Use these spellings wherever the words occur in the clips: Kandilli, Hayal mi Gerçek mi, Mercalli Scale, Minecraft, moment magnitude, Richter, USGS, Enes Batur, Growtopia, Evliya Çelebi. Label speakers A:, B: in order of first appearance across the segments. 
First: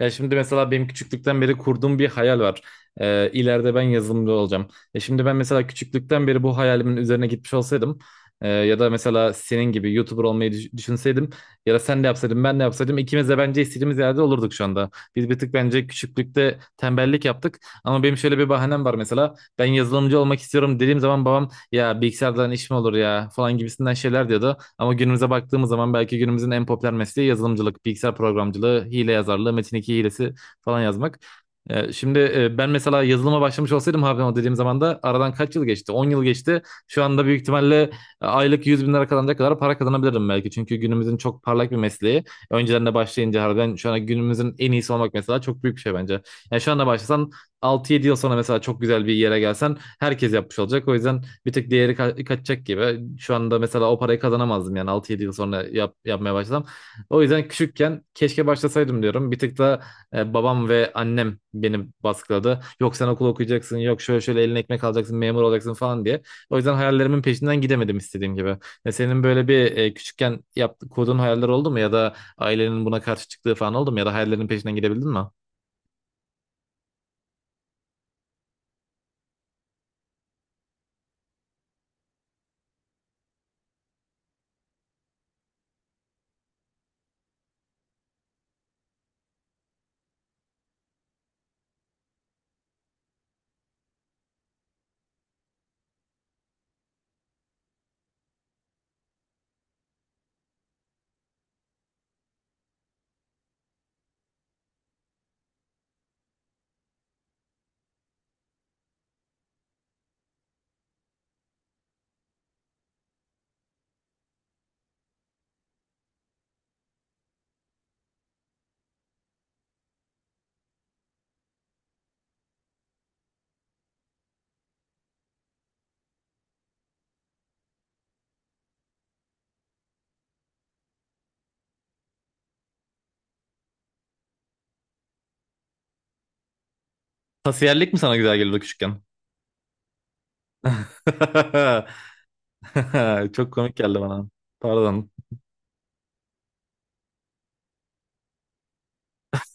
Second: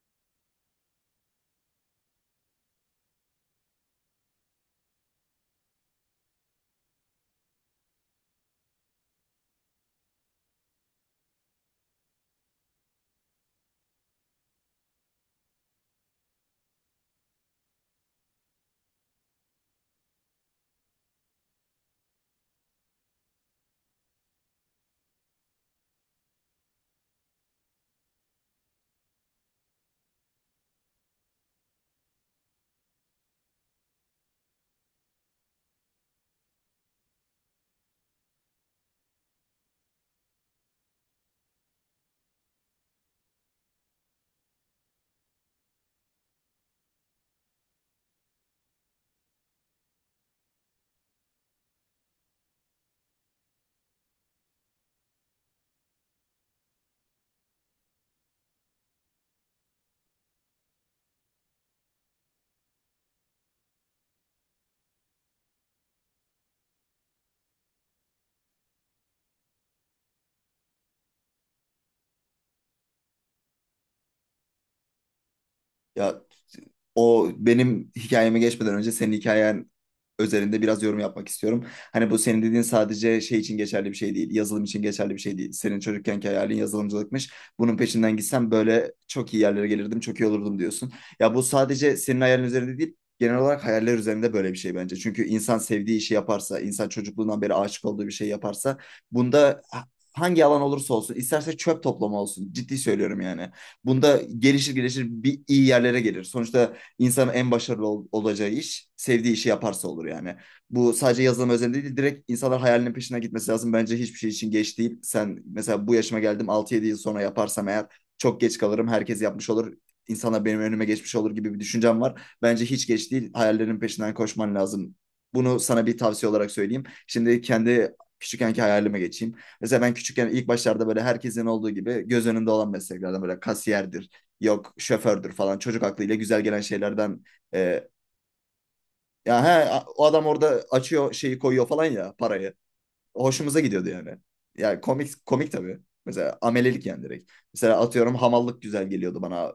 A: Ya şimdi mesela benim küçüklükten beri kurduğum bir hayal var. İleride ben yazılımcı olacağım. Ya şimdi ben mesela küçüklükten beri bu hayalimin üzerine gitmiş olsaydım ya da mesela senin gibi YouTuber olmayı düşünseydim ya da sen de yapsaydın ben de yapsaydım ikimiz de bence istediğimiz yerde olurduk şu anda. Biz bir tık bence küçüklükte tembellik yaptık, ama benim şöyle bir bahanem var. Mesela ben yazılımcı olmak istiyorum dediğim zaman babam, ya bilgisayardan iş mi olur ya falan gibisinden şeyler diyordu. Ama günümüze baktığımız zaman belki günümüzün en popüler mesleği yazılımcılık, bilgisayar programcılığı, hile yazarlığı, metin iki hilesi falan yazmak. Şimdi ben mesela yazılıma başlamış olsaydım abi, o dediğim zaman da aradan kaç yıl geçti? 10 yıl geçti. Şu anda büyük ihtimalle aylık 100 bin lira kazanacak kadar para kazanabilirdim belki. Çünkü günümüzün çok parlak bir mesleği. Öncelerine başlayınca harbiden şu anda günümüzün en iyisi olmak mesela çok büyük bir şey bence. Yani şu anda başlasan, altı yedi yıl sonra mesela çok güzel bir yere gelsen herkes yapmış olacak. O yüzden bir tık değeri kaçacak gibi. Şu anda mesela o parayı kazanamazdım yani, altı yedi yıl sonra yapmaya başlasam. O yüzden küçükken keşke başlasaydım diyorum. Bir tık da babam ve annem beni baskıladı. Yok sen okul okuyacaksın, yok şöyle şöyle eline ekmek alacaksın, memur olacaksın falan diye. O yüzden hayallerimin peşinden gidemedim istediğim gibi. Senin böyle bir küçükken kurduğun hayaller oldu mu, ya da ailenin buna karşı çıktığı falan oldu mu, ya da hayallerinin peşinden gidebildin mi?
B: Ya o benim hikayeme geçmeden önce senin hikayen özelinde biraz yorum yapmak istiyorum. Hani bu senin dediğin sadece şey için geçerli bir şey değil. Yazılım için geçerli bir şey değil. Senin çocukkenki hayalin yazılımcılıkmış. Bunun peşinden gitsem böyle çok iyi yerlere gelirdim, çok iyi olurdum diyorsun. Ya bu sadece senin hayalin üzerinde değil, genel olarak hayaller üzerinde böyle bir şey bence. Çünkü insan sevdiği işi yaparsa, insan çocukluğundan beri aşık olduğu bir şey yaparsa, bunda hangi alan olursa olsun, isterse çöp toplama olsun. Ciddi söylüyorum yani. Bunda gelişir gelişir bir iyi yerlere gelir. Sonuçta insanın en başarılı olacağı iş sevdiği işi yaparsa olur yani. Bu sadece yazılım özelinde değil direkt insanlar hayalinin peşine gitmesi lazım. Bence hiçbir şey için geç değil. Sen mesela bu yaşıma geldim altı yedi yıl sonra yaparsam eğer çok geç kalırım. Herkes yapmış olur. İnsanlar benim önüme geçmiş olur gibi bir düşüncem var. Bence hiç geç değil. Hayallerin peşinden koşman lazım. Bunu sana bir tavsiye olarak söyleyeyim. Şimdi kendi küçükkenki hayalime geçeyim. Mesela ben küçükken ilk başlarda böyle herkesin olduğu gibi göz önünde olan mesleklerden böyle kasiyerdir, yok şofördür falan çocuk aklıyla güzel gelen şeylerden e,
A: Tasiyerlik mi sana güzel geliyordu küçükken?
B: ya he, o adam orada açıyor şeyi koyuyor falan ya parayı.
A: Çok
B: Hoşumuza
A: komik
B: gidiyordu
A: geldi
B: yani.
A: bana.
B: Yani
A: Pardon.
B: komik komik tabii. Mesela amelelik yani direkt. Mesela atıyorum hamallık güzel geliyordu bana.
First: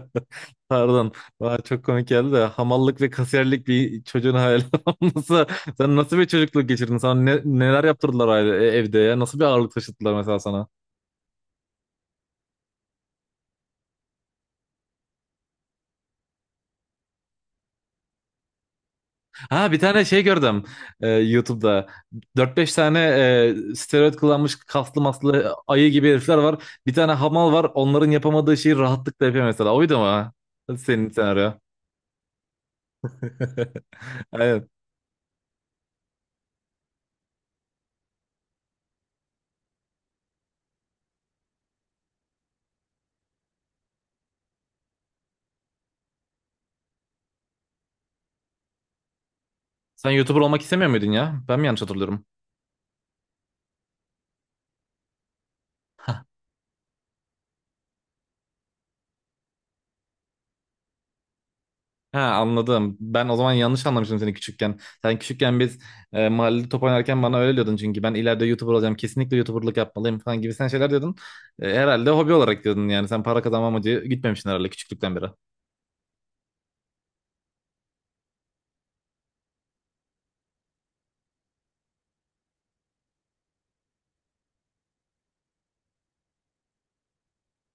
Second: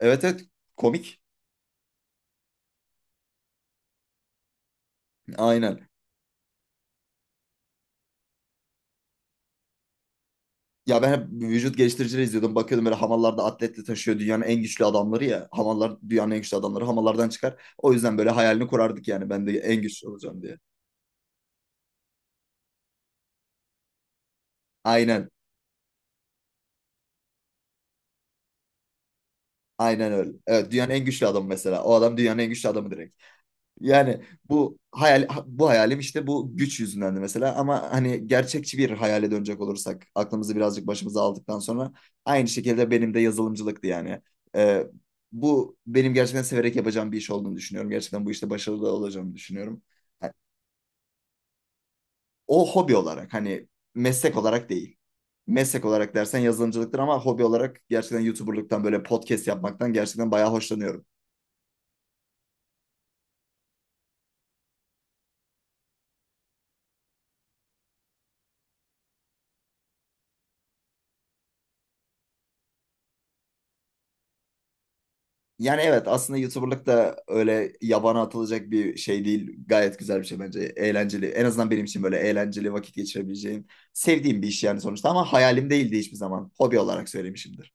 B: Evet evet,
A: Pardon.
B: komik.
A: Bana çok komik geldi de, hamallık ve kasiyerlik bir çocuğun hayal olması.
B: Aynen.
A: Sen nasıl bir çocukluk geçirdin? Sana neler yaptırdılar aile, evde ya? Nasıl bir ağırlık taşıttılar mesela sana?
B: Ya ben hep vücut geliştiricileri izliyordum. Bakıyordum böyle hamallarda atletle taşıyor dünyanın en güçlü adamları ya. Hamallar dünyanın en güçlü adamları hamallardan çıkar. O yüzden böyle hayalini kurardık yani ben de
A: Ha, bir
B: en
A: tane
B: güçlü
A: şey
B: olacağım diye.
A: gördüm YouTube'da. Dört beş tane steroid kullanmış, kaslı
B: Aynen.
A: maslı ayı gibi herifler var. Bir tane hamal var. Onların yapamadığı şeyi rahatlıkla yapıyor mesela. Oydu
B: Aynen öyle.
A: mu?
B: Evet, dünyanın en
A: Senin
B: güçlü adamı
A: senaryo.
B: mesela. O adam dünyanın en güçlü adamı direkt. Yani
A: Aynen.
B: bu hayal bu hayalim işte bu güç yüzündendi mesela ama hani gerçekçi bir hayale dönecek olursak aklımızı birazcık başımıza aldıktan sonra aynı şekilde benim de yazılımcılıktı yani. Ee, bu benim gerçekten severek yapacağım bir iş olduğunu düşünüyorum. Gerçekten bu işte başarılı olacağımı düşünüyorum.
A: Sen
B: Yani
A: YouTuber olmak istemiyor muydun ya? Ben mi yanlış hatırlıyorum?
B: o hobi olarak hani meslek olarak değil. Meslek olarak dersen yazılımcılıktır ama hobi olarak gerçekten YouTuber'lıktan böyle podcast yapmaktan gerçekten bayağı hoşlanıyorum.
A: Ha, anladım. Ben o zaman yanlış anlamıştım seni küçükken. Sen küçükken biz mahallede top oynarken bana öyle diyordun, çünkü ben ileride YouTuber olacağım, kesinlikle YouTuber'lık yapmalıyım falan gibi sen şeyler diyordun. Herhalde hobi olarak diyordun yani. Sen para kazanma amacı gitmemişsin herhalde küçüklükten beri.
B: Yani evet, aslında YouTuber'lık da öyle yabana atılacak bir şey değil. Gayet güzel bir şey bence. Eğlenceli. En azından benim için böyle eğlenceli vakit geçirebileceğim sevdiğim bir iş yani sonuçta, ama hayalim değildi hiçbir zaman. Hobi olarak söylemişimdir.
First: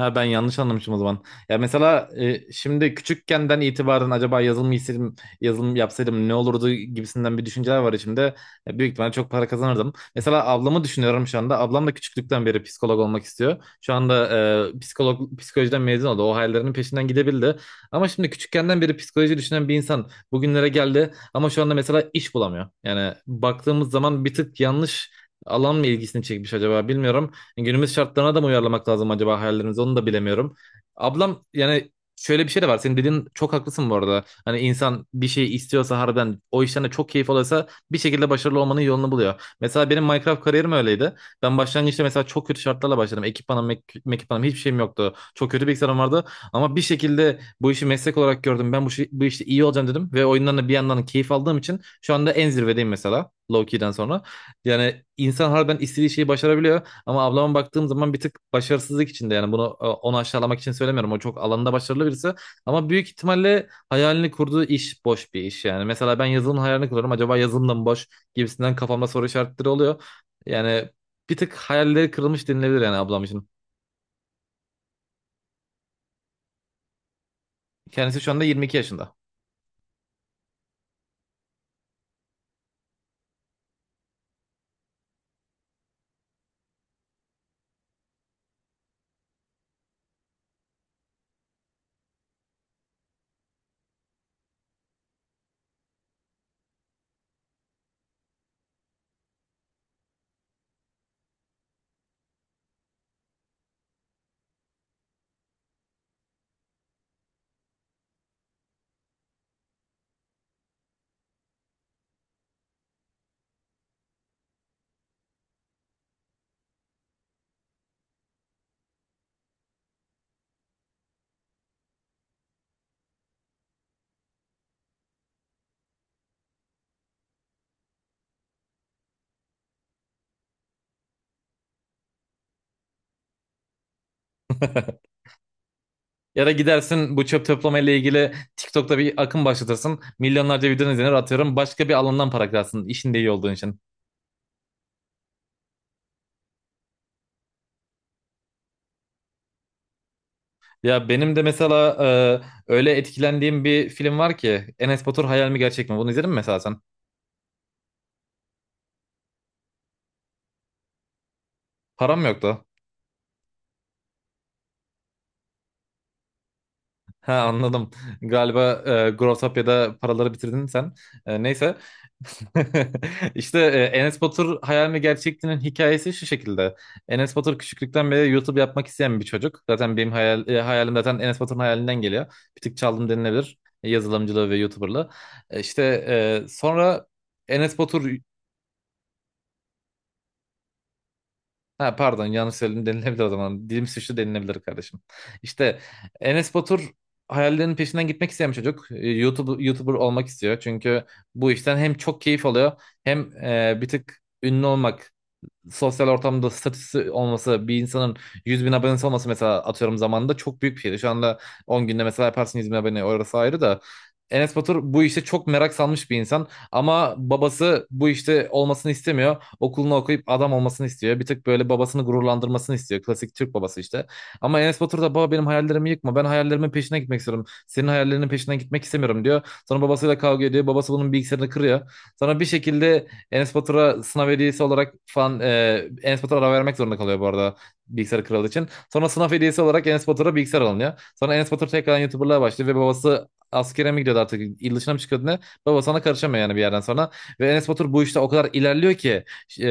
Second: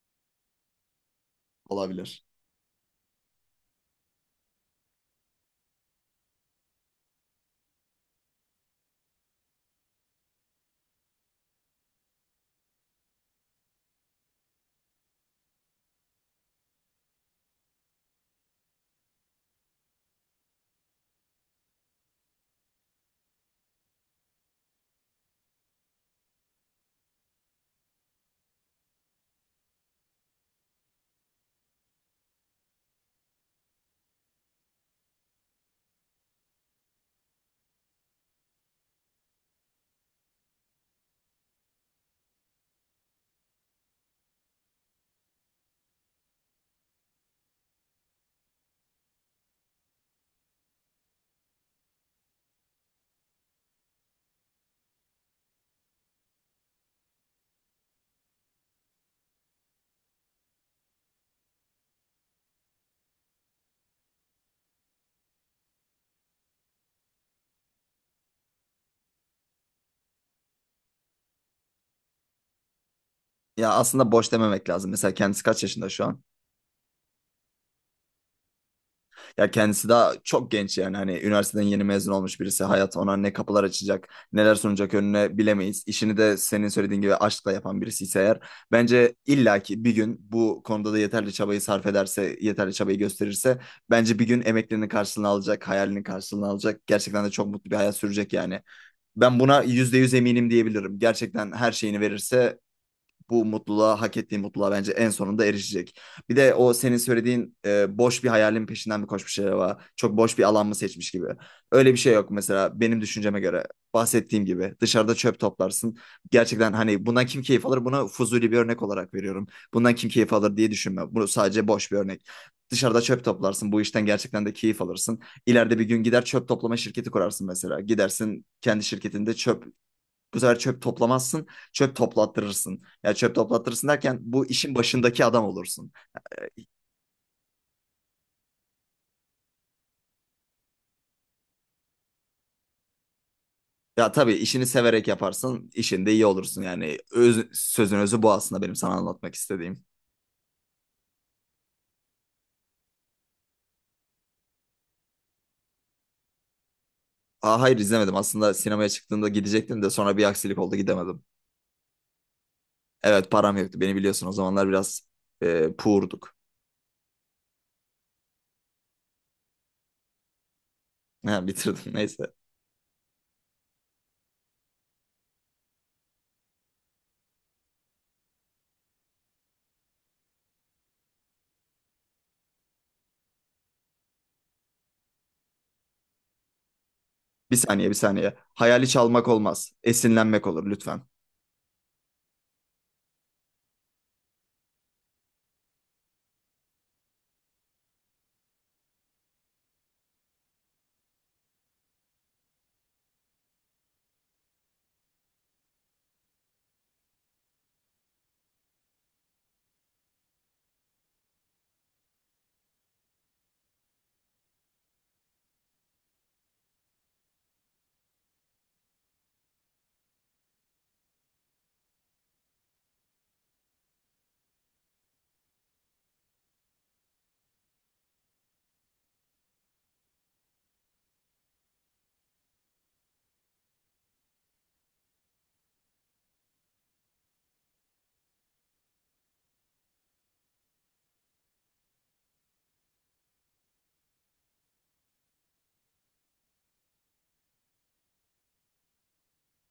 A: Ha, ben yanlış anlamışım o zaman. Ya mesela
B: Olabilir.
A: şimdi küçükkenden itibaren, acaba yazılım isteseydim, yazılım yapsaydım ne olurdu gibisinden bir düşünceler var içimde. Büyük ihtimalle çok para kazanırdım. Mesela ablamı düşünüyorum şu anda. Ablam da küçüklükten beri psikolog olmak istiyor. Şu anda psikolojiden mezun oldu. O hayallerinin peşinden gidebildi. Ama şimdi küçükkenden beri psikoloji düşünen bir insan bugünlere geldi, ama şu anda mesela iş bulamıyor. Yani baktığımız zaman bir tık yanlış alan mı ilgisini çekmiş acaba, bilmiyorum. Günümüz şartlarına da mı uyarlamak lazım acaba hayallerimizi, onu da bilemiyorum. Ablam yani şöyle bir şey de var. Senin dediğin çok haklısın bu arada. Hani insan bir şey istiyorsa, harbiden o işten de çok keyif alıyorsa, bir şekilde başarılı olmanın yolunu buluyor. Mesela benim Minecraft kariyerim öyleydi. Ben başlangıçta mesela çok kötü şartlarla başladım. Ekipmanım, ekipmanım, hiçbir şeyim yoktu. Çok kötü bilgisayarım vardı. Ama bir şekilde bu işi meslek olarak gördüm. Ben bu işte iyi olacağım dedim. Ve oyundan da bir yandan keyif aldığım için şu anda en zirvedeyim mesela. Low-key'den sonra. Yani insan harbiden istediği şeyi başarabiliyor. Ama ablama baktığım zaman bir tık başarısızlık içinde yani, bunu onu aşağılamak için söylemiyorum. O çok alanında başarılı birisi, ama büyük ihtimalle hayalini kurduğu iş boş bir iş yani. Mesela ben yazılımın hayalini kuruyorum. Acaba yazılım da mı boş gibisinden, kafamda soru işaretleri oluyor. Yani bir tık hayalleri kırılmış denilebilir yani ablam için.
B: Ya aslında boş dememek lazım. Mesela kendisi kaç yaşında şu an?
A: Kendisi şu anda 22 yaşında.
B: Ya kendisi daha çok genç yani, hani üniversiteden yeni mezun olmuş birisi, hayat ona ne kapılar açacak, neler sunacak önüne bilemeyiz. İşini de senin söylediğin gibi aşkla yapan birisi ise eğer, bence illaki bir gün bu konuda da yeterli çabayı sarf ederse, yeterli çabayı gösterirse bence bir gün emeklerinin karşılığını alacak, hayalinin karşılığını alacak, gerçekten de çok mutlu bir hayat sürecek yani. Ben buna %100 eminim diyebilirim, gerçekten her şeyini verirse bu mutluluğa, hak ettiği mutluluğa bence en sonunda erişecek. Bir de o senin söylediğin boş bir hayalin peşinden mi koşmuş acaba? Çok boş bir alan mı seçmiş gibi. Öyle bir şey yok mesela benim düşünceme göre. Bahsettiğim gibi dışarıda çöp toplarsın. Gerçekten hani bundan kim keyif alır? Buna fuzuli bir örnek olarak veriyorum. Bundan kim keyif alır diye düşünme. Bu sadece boş bir örnek. Dışarıda çöp toplarsın. Bu işten gerçekten de keyif alırsın. İleride bir gün gider çöp toplama şirketi kurarsın mesela. Gidersin kendi şirketinde çöp, bu sefer çöp toplamazsın, çöp toplattırırsın. Ya çöp toplattırırsın derken bu işin başındaki adam olursun.
A: Ya da gidersin bu çöp toplama ile ilgili TikTok'ta bir akım başlatırsın. Milyonlarca videonun izlenir atıyorum. Başka bir alandan para kırarsın işinde iyi olduğun için.
B: Ya tabii, işini severek yaparsın, işinde iyi olursun. Yani öz, sözün özü bu aslında benim sana anlatmak istediğim.
A: Ya benim de mesela öyle etkilendiğim bir film var ki, Enes Batur Hayal mi Gerçek mi? Bunu izledin mi mesela sen?
B: Aa, hayır izlemedim. Aslında sinemaya çıktığımda gidecektim de sonra bir aksilik oldu, gidemedim.
A: Param yoktu.
B: Evet param yoktu. Beni biliyorsun o zamanlar biraz poor'duk.
A: Ha, anladım. Galiba Growtopia'da paraları bitirdin sen.
B: Ha,
A: Neyse.
B: bitirdim neyse.
A: İşte, Enes Batur Hayal mi Gerçek'tinin hikayesi şu şekilde. Enes Batur küçüklükten beri YouTube yapmak isteyen bir çocuk. Zaten benim hayalim zaten Enes Batur'un hayalinden geliyor. Bir tık çaldım denilebilir. Yazılımcılığı ve YouTuber'lığı. İşte, sonra
B: Bir
A: Enes
B: saniye, bir
A: Batur.
B: saniye. Hayali çalmak olmaz. Esinlenmek olur lütfen.
A: Ha, pardon, yanlış söyledim denilebilir o zaman. Dilim suçlu denilebilir kardeşim. İşte Enes Batur hayallerinin peşinden gitmek isteyen bir çocuk. YouTuber olmak istiyor. Çünkü bu işten hem çok keyif alıyor, hem bir tık ünlü olmak, sosyal ortamda statüsü olması bir insanın. 100 bin abonesi olması mesela, atıyorum zamanında çok büyük bir şeydi. Şu anda 10 günde mesela yaparsın 100 bin abone, orası ayrı da. Enes Batur bu işte çok merak salmış bir insan, ama babası bu işte olmasını istemiyor. Okulunu okuyup adam olmasını istiyor. Bir tık böyle babasını gururlandırmasını istiyor. Klasik Türk babası işte. Ama Enes Batur da, baba benim hayallerimi yıkma, ben hayallerimin peşine gitmek istiyorum, senin hayallerinin peşine gitmek istemiyorum diyor. Sonra babasıyla kavga ediyor. Babası bunun bilgisayarını kırıyor. Sonra bir şekilde Enes Batur'a sınav hediyesi olarak falan, Enes Batur ara vermek zorunda kalıyor bu arada, bilgisayar kralı için. Sonra sınav hediyesi olarak Enes Batur'a bilgisayar alınıyor. Sonra Enes Batur tekrardan YouTuber'lığa başlıyor ve babası askere mi gidiyordu artık, il dışına mı çıkıyordu ne? Babası ona karışamıyor yani bir yerden sonra. Ve Enes Batur bu işte o kadar ilerliyor ki, e,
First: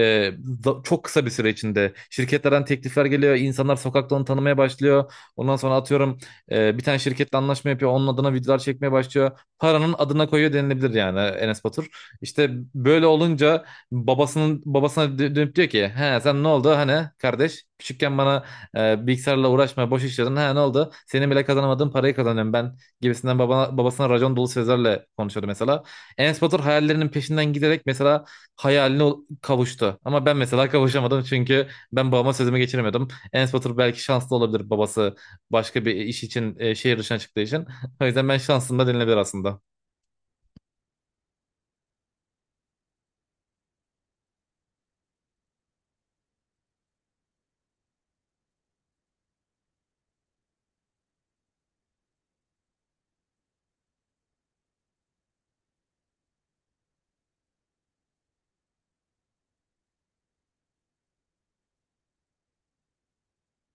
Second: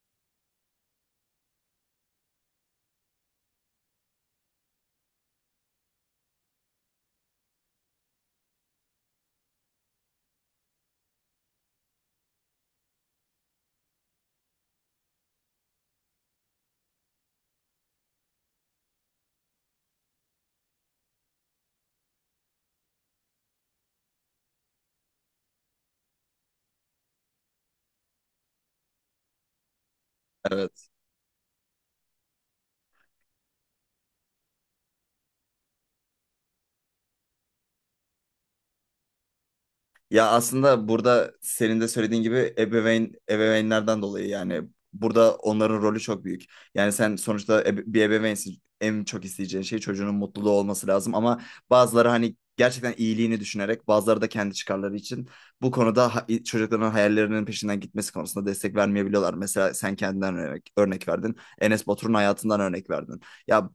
A: çok kısa bir süre içinde şirketlerden teklifler geliyor. İnsanlar sokakta onu tanımaya başlıyor. Ondan sonra atıyorum bir tane şirketle anlaşma yapıyor. Onun adına videolar çekmeye başlıyor. Paranın adına koyuyor denilebilir yani Enes Batur. İşte böyle olunca babasına dönüp diyor ki, he sen ne oldu hani kardeş, küçükken bana bilgisayarla uğraşma boş işledin, he ne oldu, senin bile kazanamadığın parayı kazanıyorum ben gibisinden, babasına racon dolu sözlerle konuşuyordu mesela. Enes Batur hayallerinin peşinden giderek mesela hayaline kavuştu, ama ben mesela
B: Evet.
A: kavuşamadım, çünkü ben babama sözümü geçiremiyordum. Enes Batur belki şanslı olabilir, babası başka bir iş için şehir dışına çıktığı için, o yüzden ben şansım da denilebilir aslında.
B: Ya aslında burada senin de söylediğin gibi ebeveynlerden dolayı yani burada onların rolü çok büyük. Yani sen sonuçta bir ebeveynsin. En çok isteyeceğin şey çocuğunun mutluluğu olması lazım, ama bazıları hani gerçekten iyiliğini düşünerek, bazıları da kendi çıkarları için bu konuda çocukların hayallerinin peşinden gitmesi konusunda destek vermeyebiliyorlar. Mesela sen kendinden örnek verdin. Enes Batur'un hayatından örnek verdin. Ya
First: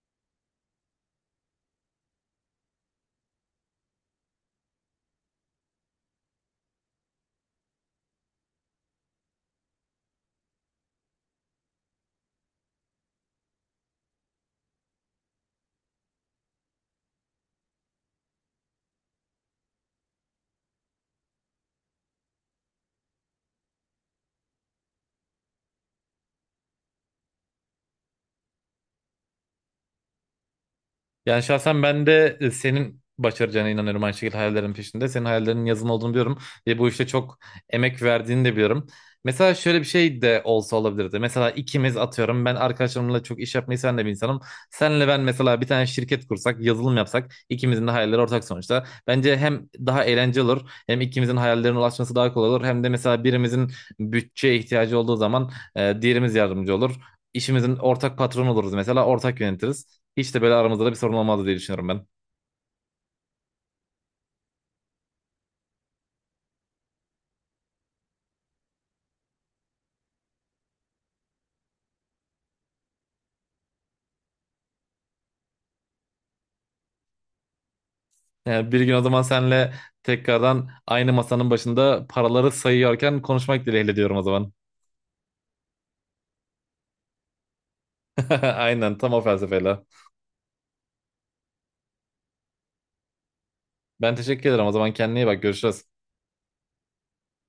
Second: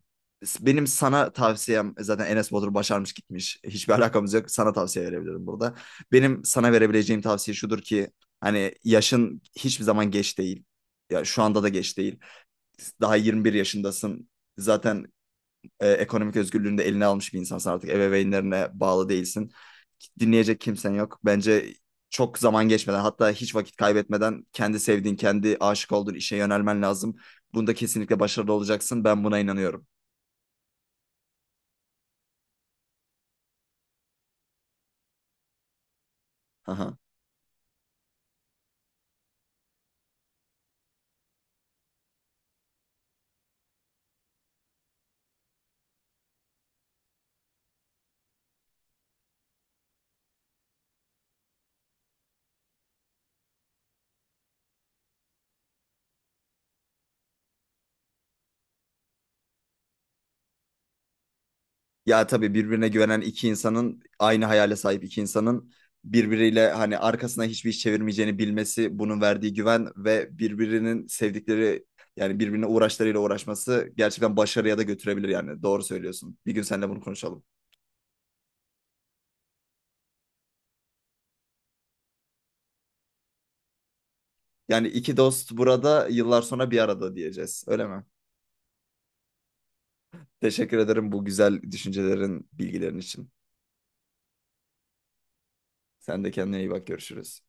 B: benim sana tavsiyem zaten Enes Batur başarmış gitmiş. Hiçbir alakamız yok. Sana tavsiye verebilirim burada. Benim sana verebileceğim tavsiye şudur ki hani yaşın hiçbir zaman geç değil. Ya şu anda da geç değil. Daha 21 yaşındasın. Zaten ekonomik özgürlüğünü de eline almış bir insansın artık. Ebeveynlerine bağlı değilsin. Dinleyecek kimsen yok. Bence çok zaman geçmeden, hatta hiç vakit kaybetmeden kendi sevdiğin, kendi aşık olduğun işe yönelmen lazım. Bunda kesinlikle başarılı olacaksın. Ben buna inanıyorum.
A: Yani şahsen ben de senin başaracağına inanıyorum aynı şekilde, hayallerin peşinde. Senin hayallerinin yazın olduğunu biliyorum ve bu
B: Aha.
A: işte çok emek verdiğini de biliyorum. Mesela şöyle bir şey de olsa olabilirdi. Mesela ikimiz atıyorum, ben arkadaşlarımla çok iş yapmayı sen de bir insanım. Senle ben mesela bir tane şirket kursak, yazılım yapsak, ikimizin de hayalleri ortak sonuçta. Bence hem daha eğlenceli olur, hem ikimizin hayallerine ulaşması daha kolay olur. Hem de mesela birimizin bütçeye ihtiyacı olduğu zaman diğerimiz yardımcı olur. İşimizin ortak patronu oluruz mesela, ortak yönetiriz. Hiç de böyle aramızda da bir sorun olmazdı diye düşünüyorum ben.
B: Ya tabii birbirine güvenen iki insanın, aynı hayale sahip iki insanın birbiriyle hani arkasına hiçbir iş çevirmeyeceğini bilmesi, bunun verdiği güven ve birbirinin sevdikleri yani birbirine uğraşlarıyla uğraşması gerçekten başarıya da götürebilir yani. Doğru söylüyorsun. Bir gün seninle bunu konuşalım.
A: Yani bir gün o zaman senle tekrardan aynı masanın başında paraları sayıyorken konuşmak dileğiyle diyorum o zaman.
B: Yani iki dost burada yıllar sonra bir arada diyeceğiz. Öyle mi?
A: Aynen tam o felsefeyle.
B: Teşekkür ederim bu güzel düşüncelerin, bilgilerin için.
A: Ben teşekkür ederim o zaman, kendine iyi bak, görüşürüz.
B: Sen de kendine iyi bak. Görüşürüz.